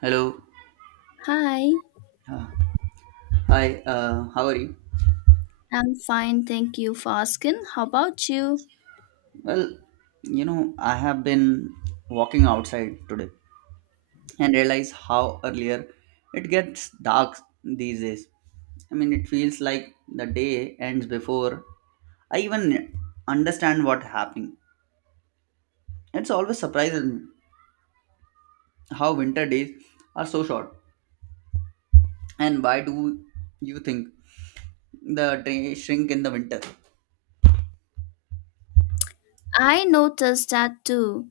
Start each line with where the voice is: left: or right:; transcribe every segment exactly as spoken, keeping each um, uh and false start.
right: Hello.
left: Hi,
right: Uh, Hi. Uh, how are you?
left: I'm fine, thank you for asking. How about you?
right: Well, you know, I have been walking outside today and realize how earlier it gets dark these days. I mean, it feels like the day ends before I even understand what happening. It's always surprising how winter days are so short. And why do you think the day shrink in the winter?
left: I noticed that too.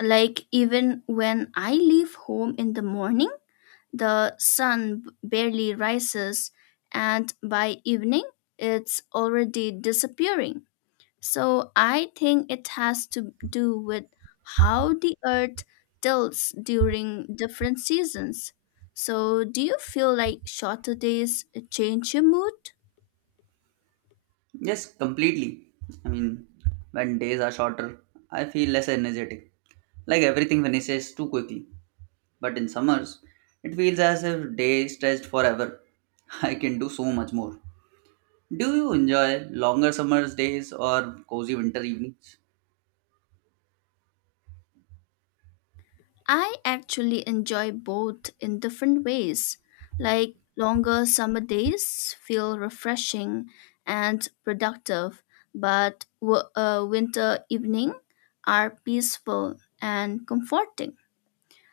left: Like, even when I leave home in the morning, the sun b- barely rises, and by evening, it's already disappearing. So I think it has to do with how the earth tilts during different seasons. So, do you feel like shorter days change your mood?
right: Yes, completely. I mean, when days are shorter, I feel less energetic. Like everything finishes too quickly. But in summers, it feels as if day stretched forever. I can do so much more. Do you enjoy longer summers days or cozy winter evenings?
left: I actually enjoy both in different ways. Like longer summer days feel refreshing and productive, but w- uh, winter evening are peaceful and comforting.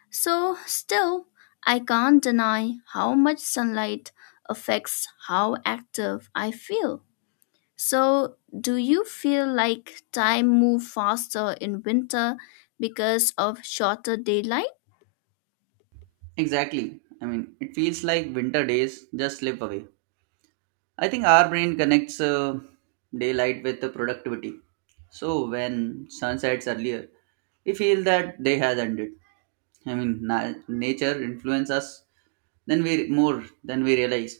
left: So still, I can't deny how much sunlight affects how active I feel. So, do you feel like time move faster in winter because of shorter daylight?
right: Exactly. I mean, it feels like winter days just slip away. I think our brain connects uh, daylight with the productivity. So when sun sets earlier, we feel that day has ended. I mean, na- nature influences us then we more than we realize.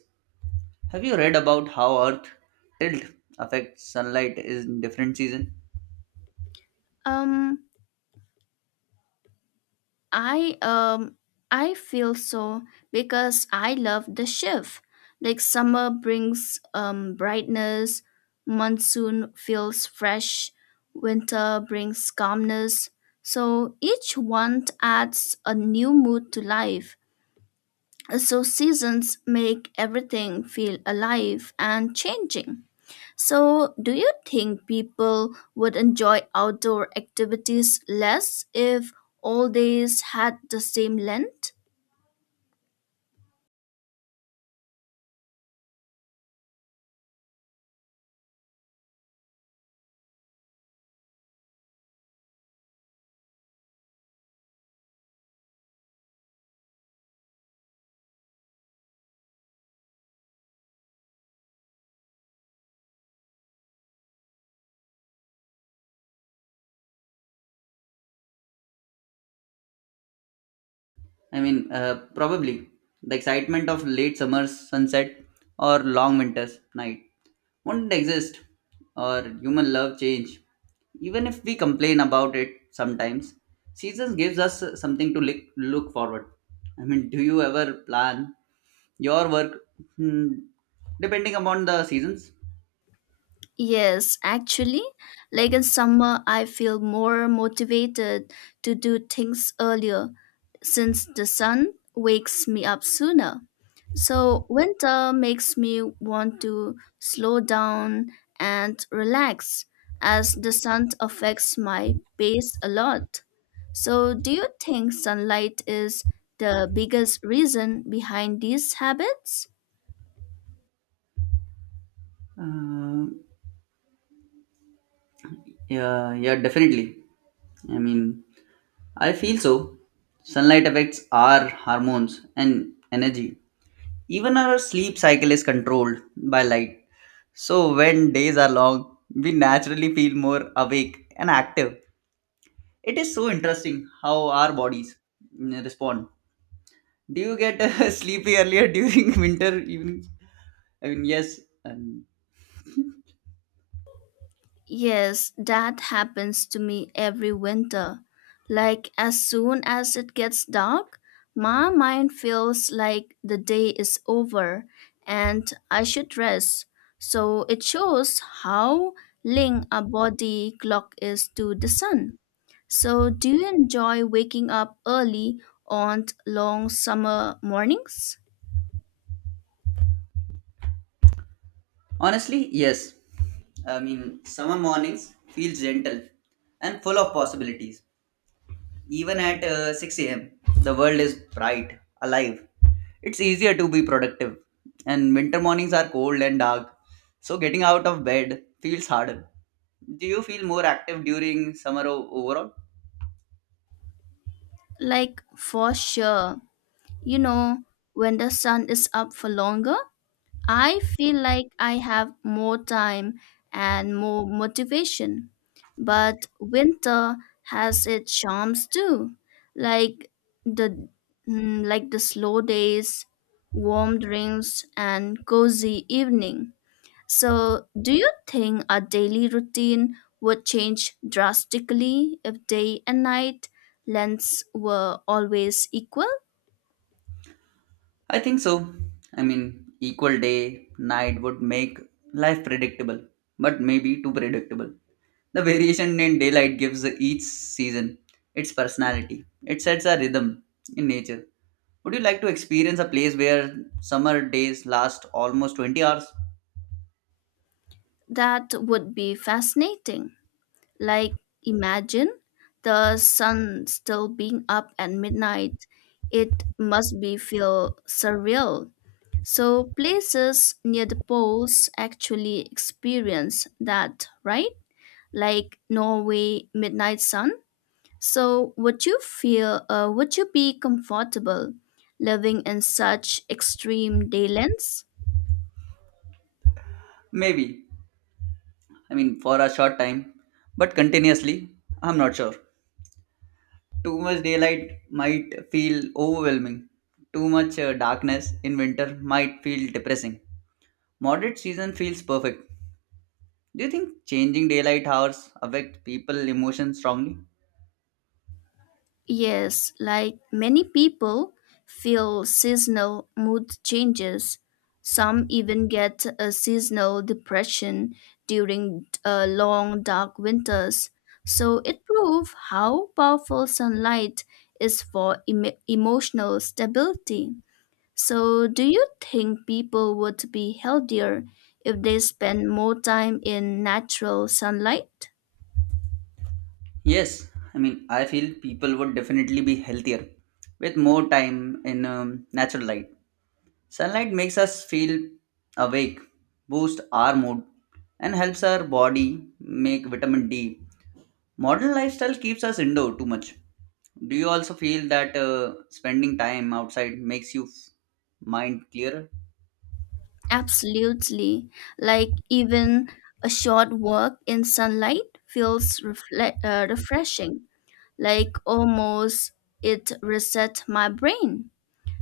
right: Have you read about how Earth tilt affects sunlight in different season?
left: Um, I um I feel so because I love the shift. Like summer brings um brightness, monsoon feels fresh, winter brings calmness. So each one adds a new mood to life. So seasons make everything feel alive and changing. So, do you think people would enjoy outdoor activities less if all days had the same length?
right: I mean, uh, probably the excitement of late summer's sunset or long winter's night wouldn't exist, or human love change. Even if we complain about it sometimes, seasons gives us something to look look forward. I mean, do you ever plan your work, hmm, depending upon the seasons.
left: Yes, actually. Like in summer, I feel more motivated to do things earlier since the sun wakes me up sooner. So, winter makes me want to slow down and relax as the sun affects my pace a lot. So, do you think sunlight is the biggest reason behind these habits?
right: Uh, yeah, yeah, definitely. I mean, I feel so. Sunlight affects our hormones and energy. Even our sleep cycle is controlled by light. So when days are long, we naturally feel more awake and active. It is so interesting how our bodies mm, respond. Do you get sleepy earlier during winter evenings? I mean, yes. Um,
left: Yes, that happens to me every winter. Like, as soon as it gets dark, my mind feels like the day is over and I should rest. So it shows how linked our body clock is to the sun. So, do you enjoy waking up early on long summer mornings?
right: honestly, yes. I mean, summer mornings feel gentle and full of possibilities. Even at uh, six a m, the world is bright, alive. It's easier to be productive, and winter mornings are cold and dark, so getting out of bed feels harder. Do you feel more active during summer o- overall?
left: Like, for sure. You know, when the sun is up for longer, I feel like I have more time and more motivation. But winter has its charms too. Like the mm, like the slow days, warm drinks and cozy evening. So, do you think our daily routine would change drastically if day and night lengths were always equal?
right: I think so. I mean, equal day, night would make life predictable, but maybe too predictable. The variation in daylight gives each season its personality, it sets a rhythm in nature. Would you like to experience a place where summer days last almost twenty hours?
left: That would be fascinating. Like, imagine the sun still being up at midnight. It must be feel surreal. So, places near the poles actually experience that, right? Like Norway midnight sun. So, would you feel, uh, would you be comfortable living in such extreme day lengths?
right: Maybe. I mean, for a short time, but continuously, I'm not sure. Too much daylight might feel overwhelming. Too much uh, darkness in winter might feel depressing. Moderate season feels perfect. Do you think changing daylight hours affect people emotions strongly?
left: Yes, like many people feel seasonal mood changes. Some even get a seasonal depression during uh, long dark winters. So it proves how powerful sunlight is for em emotional stability. So, do you think people would be healthier if they spend more time in natural sunlight?
right: Yes, I mean I feel people would definitely be healthier with more time in um, natural light. Sunlight makes us feel awake, boosts our mood, and helps our body make vitamin D. Modern lifestyle keeps us indoor too much. Do you also feel that uh, spending time outside makes you f- mind clearer?
left: Absolutely. Like, even a short walk in sunlight feels refle- uh, refreshing, like, almost it resets my brain.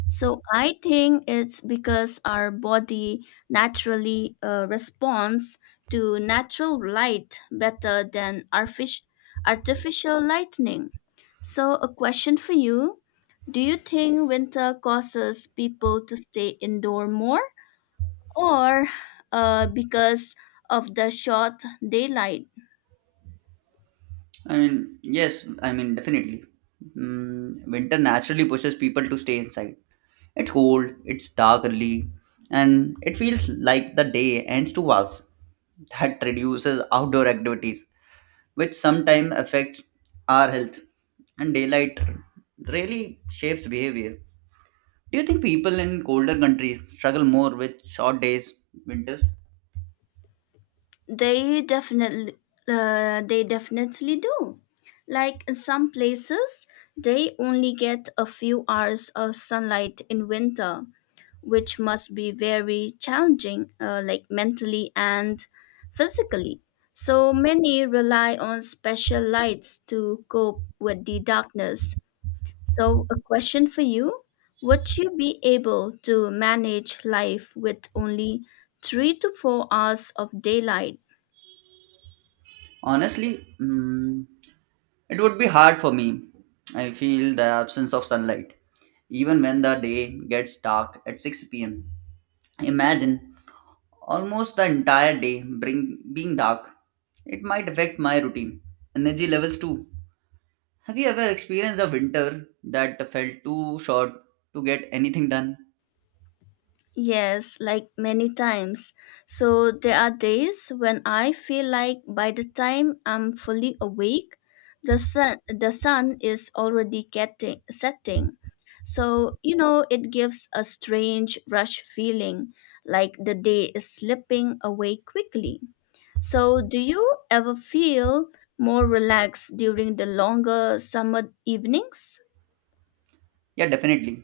left: So I think it's because our body naturally uh, responds to natural light better than artific- artificial lightning. So a question for you, do you think winter causes people to stay indoor more or uh, because of the short daylight?
right: I mean, yes, I mean, definitely. Mm, winter naturally pushes people to stay inside. It's cold, it's dark early, and it feels like the day ends too fast. That reduces outdoor activities, which sometimes affects our health. And daylight really shapes behavior. Do you think people in colder countries struggle more with short days, winters?
left: They definitely uh, they definitely do. Like in some places, they only get a few hours of sunlight in winter, which must be very challenging, uh, like mentally and physically. So many rely on special lights to cope with the darkness. So, a question for you. Would you be able to manage life with only three to four hours of daylight?
right: Honestly, mm, it would be hard for me. I feel the absence of sunlight, even when the day gets dark at six p m. Imagine almost the entire day bring, being dark. It might affect my routine, energy levels too. Have you ever experienced a winter that felt too short to get anything done?
left: Yes, like many times. So there are days when I feel like by the time I'm fully awake, the sun the sun is already getting setting. So, you know, it gives a strange rush feeling, like the day is slipping away quickly. So, do you ever feel more relaxed during the longer summer evenings?
right: Yeah, definitely.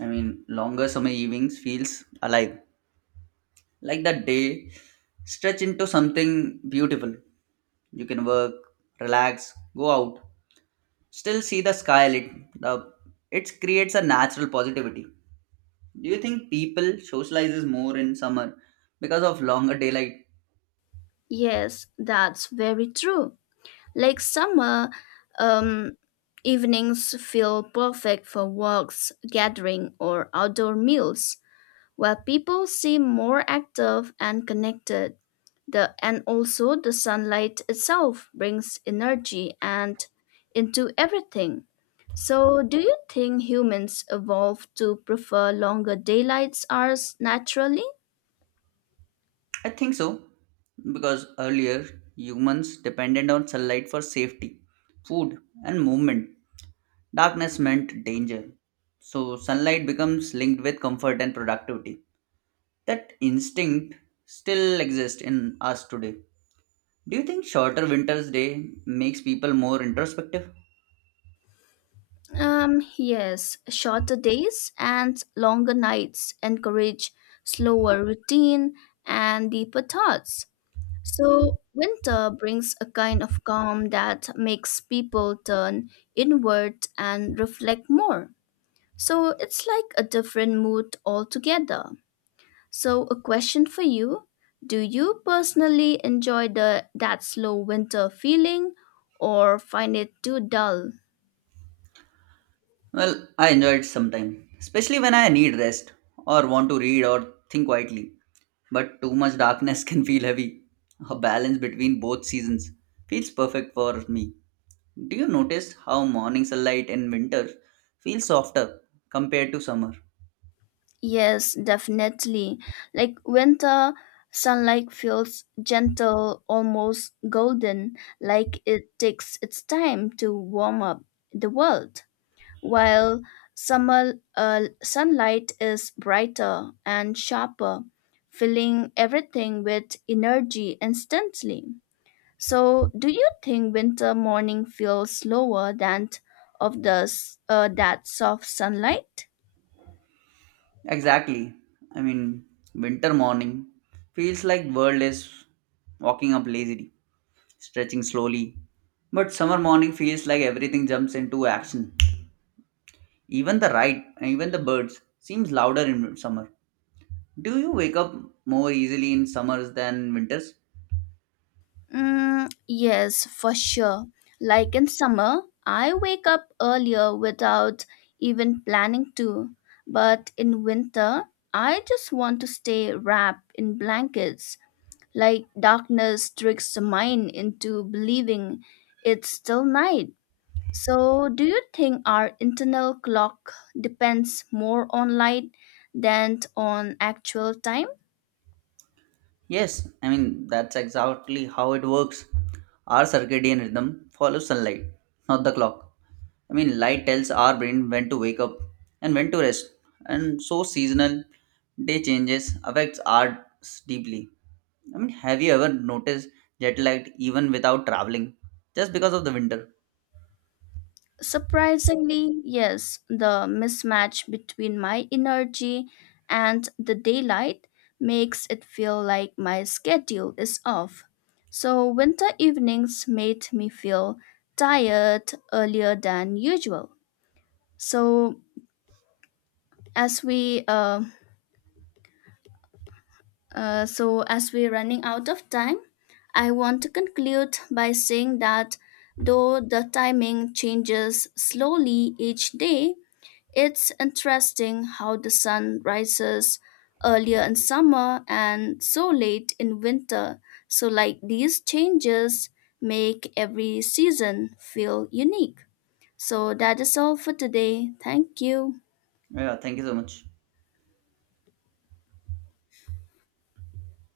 right: I mean, longer summer evenings feels alive. Like that day stretch into something beautiful, you can work, relax, go out, still see the sky lit, the, it creates a natural positivity. Do you think people socializes more in summer because of longer daylight?
left: Yes, that's very true. Late summer um, evenings feel perfect for walks, gathering, or outdoor meals, where people seem more active and connected. The, and also the sunlight itself brings energy and into everything. So, do you think humans evolved to prefer longer daylight hours naturally?
right: I think so, because earlier humans depended on sunlight for safety, food, and movement. Darkness meant danger, so sunlight becomes linked with comfort and productivity. That instinct still exists in us today. Do you think shorter winter's day makes people more introspective?
left: Um, yes, shorter days and longer nights encourage slower routine and deeper thoughts. So, winter brings a kind of calm that makes people turn inward and reflect more. So, it's like a different mood altogether. So, a question for you. Do you personally enjoy the, that slow winter feeling or find it too dull?
right: Well, I enjoy it sometimes, especially when I need rest or want to read or think quietly. But too much darkness can feel heavy. A balance between both seasons feels perfect for me. Do you notice how morning sunlight in winter feels softer compared to summer?
left: Yes, definitely. Like winter sunlight feels gentle, almost golden, like it takes its time to warm up the world, while summer uh, sunlight is brighter and sharper, filling everything with energy instantly. So, do you think winter morning feels slower than of the s- uh, that soft sunlight?
right: Exactly. I mean, winter morning feels like world is walking up lazily, stretching slowly. But summer morning feels like everything jumps into action. Even the ride, even the birds, seems louder in summer. Do you wake up more easily in summers than winters?
left: Mm, yes, for sure. Like in summer, I wake up earlier without even planning to. But in winter, I just want to stay wrapped in blankets. Like darkness tricks the mind into believing it's still night. So, do you think our internal clock depends more on light than on actual time?
right: Yes, I mean that's exactly how it works. Our circadian rhythm follows sunlight, not the clock. I mean, light tells our brain when to wake up and when to rest, and so seasonal day changes affects ours deeply. I mean, have you ever noticed jet lag even without traveling, just because of the winter?
left: Surprisingly, yes, the mismatch between my energy and the daylight makes it feel like my schedule is off. So, winter evenings made me feel tired earlier than usual. So, as we uh, uh, so as we're running out of time, I want to conclude by saying that though the timing changes slowly each day, it's interesting how the sun rises earlier in summer and so late in winter. So, like, these changes make every season feel unique. So, that is all for today. Thank you.
right: Yeah, thank you so much.